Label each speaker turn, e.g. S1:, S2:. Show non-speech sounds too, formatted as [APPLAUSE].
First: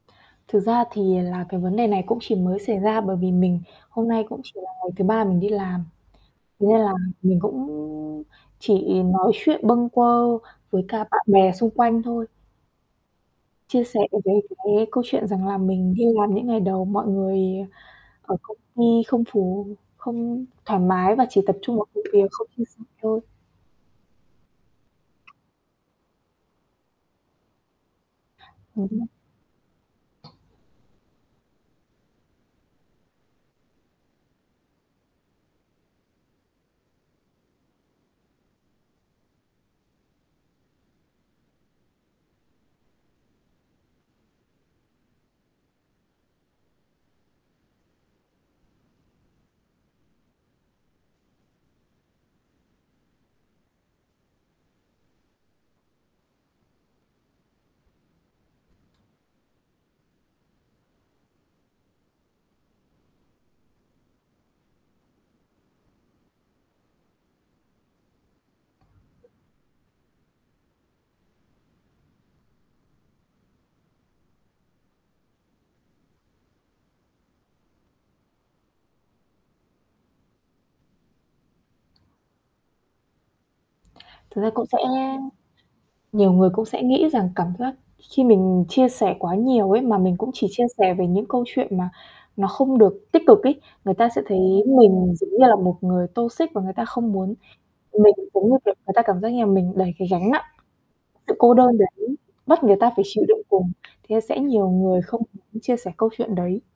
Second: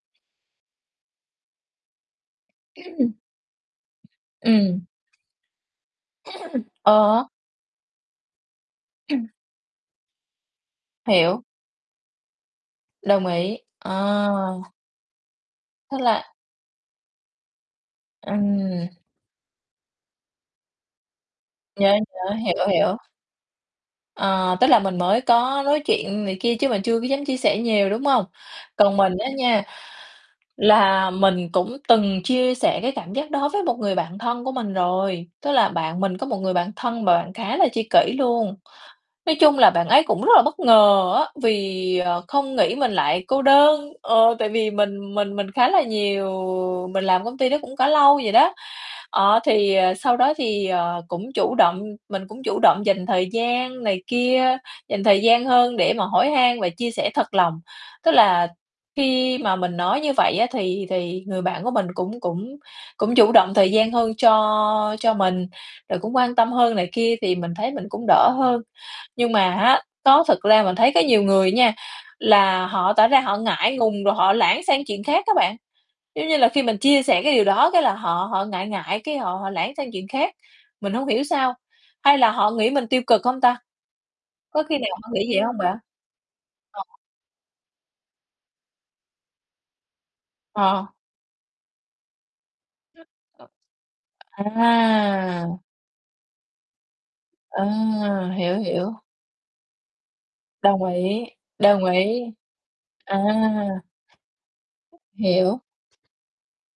S1: Thực ra thì là cái vấn đề này cũng chỉ mới xảy ra bởi
S2: [CLEARS THROAT]
S1: vì mình hôm nay cũng chỉ là
S2: Ừm.
S1: ngày thứ 3 mình đi làm, thế
S2: [CLEARS THROAT]
S1: nên là
S2: Ờ.
S1: mình cũng chỉ
S2: Ừm.
S1: nói chuyện bâng quơ với cả bạn
S2: Hiểu.
S1: bè xung quanh thôi.
S2: Đồng ý.
S1: Chia
S2: Ờ!
S1: sẻ về cái cái câu chuyện rằng là mình
S2: Thế
S1: đi làm
S2: là
S1: những ngày đầu mọi người ở công ty
S2: Ừm.
S1: không phù không thoải mái và chỉ tập trung vào
S2: Yeah,
S1: công việc,
S2: yeah.
S1: không chia
S2: Hiểu,
S1: sẻ
S2: hiểu.
S1: thôi.
S2: Ờ, tức là mình mới có nói chuyện này kia chứ mình chưa có dám chia sẻ nhiều, đúng hông?
S1: Ừm
S2: Còn
S1: hưm.
S2: mình á nha, là mình cũng từng chia sẻ cái cảm giác đó với một người bạn thân của mình rồi, tức là bạn mình có một người bạn thân mà bạn khá là tri kỷ luôn. Nói chung là bạn ấy cũng rất là bất ngờ á, vì, ờ, không nghĩ mình lại cô đơn. Ờ, tại vì mình mình mình khá là nhiều mình làm công ty đó cũng có lâu vậy đó. Ờ, thì, à, sau đó thì, ờ, cũng chủ động mình cũng chủ động dành thời gian này kia, dành thời gian hơn để mà hỏi han và chia sẻ thật lòng. Tức là khi mà mình nói như vậy á, thì thì người bạn của mình cũng cũng cũng chủ động thời gian hơn cho cho mình, rồi cũng quan tâm hơn này kia thì mình thấy mình cũng đỡ hơn. Nhưng mà á, đó thực ra mình thấy có nhiều người á nha, là họ tỏ ra họ ngại ngùng rồi họ lảng sang chuyện khác á bạn. Giống như là khi mình chia sẻ cái điều đó, cái là họ họ ngại ngại, cái họ họ lảng sang chuyện khác. Mình không hiểu sao, hay là họ nghĩ mình tiêu cực hông ta?
S1: Thực ra
S2: Có
S1: cũng sẽ
S2: khi nào họ nghĩ vậy hông bạn?
S1: nhiều người cũng
S2: Ờ.
S1: sẽ nghĩ rằng cảm giác khi mình chia sẻ quá nhiều ấy, mà mình cũng chỉ chia
S2: Ờ.
S1: sẻ về những câu chuyện mà nó không được tích cực ấy, người ta sẽ thấy mình giống
S2: À!
S1: như là một người toxic và người ta không muốn mình
S2: À!
S1: cũng như,
S2: Hiểu,
S1: kiểu,
S2: hiểu.
S1: người ta cảm giác như là mình đẩy cái gánh nặng,
S2: Đồng ý.
S1: sự cô đơn
S2: Đồng
S1: đấy,
S2: ý.
S1: bắt người ta phải
S2: À!
S1: chịu đựng cùng, thế nên sẽ nhiều người không muốn
S2: Hiểu.
S1: chia sẻ câu chuyện đấy.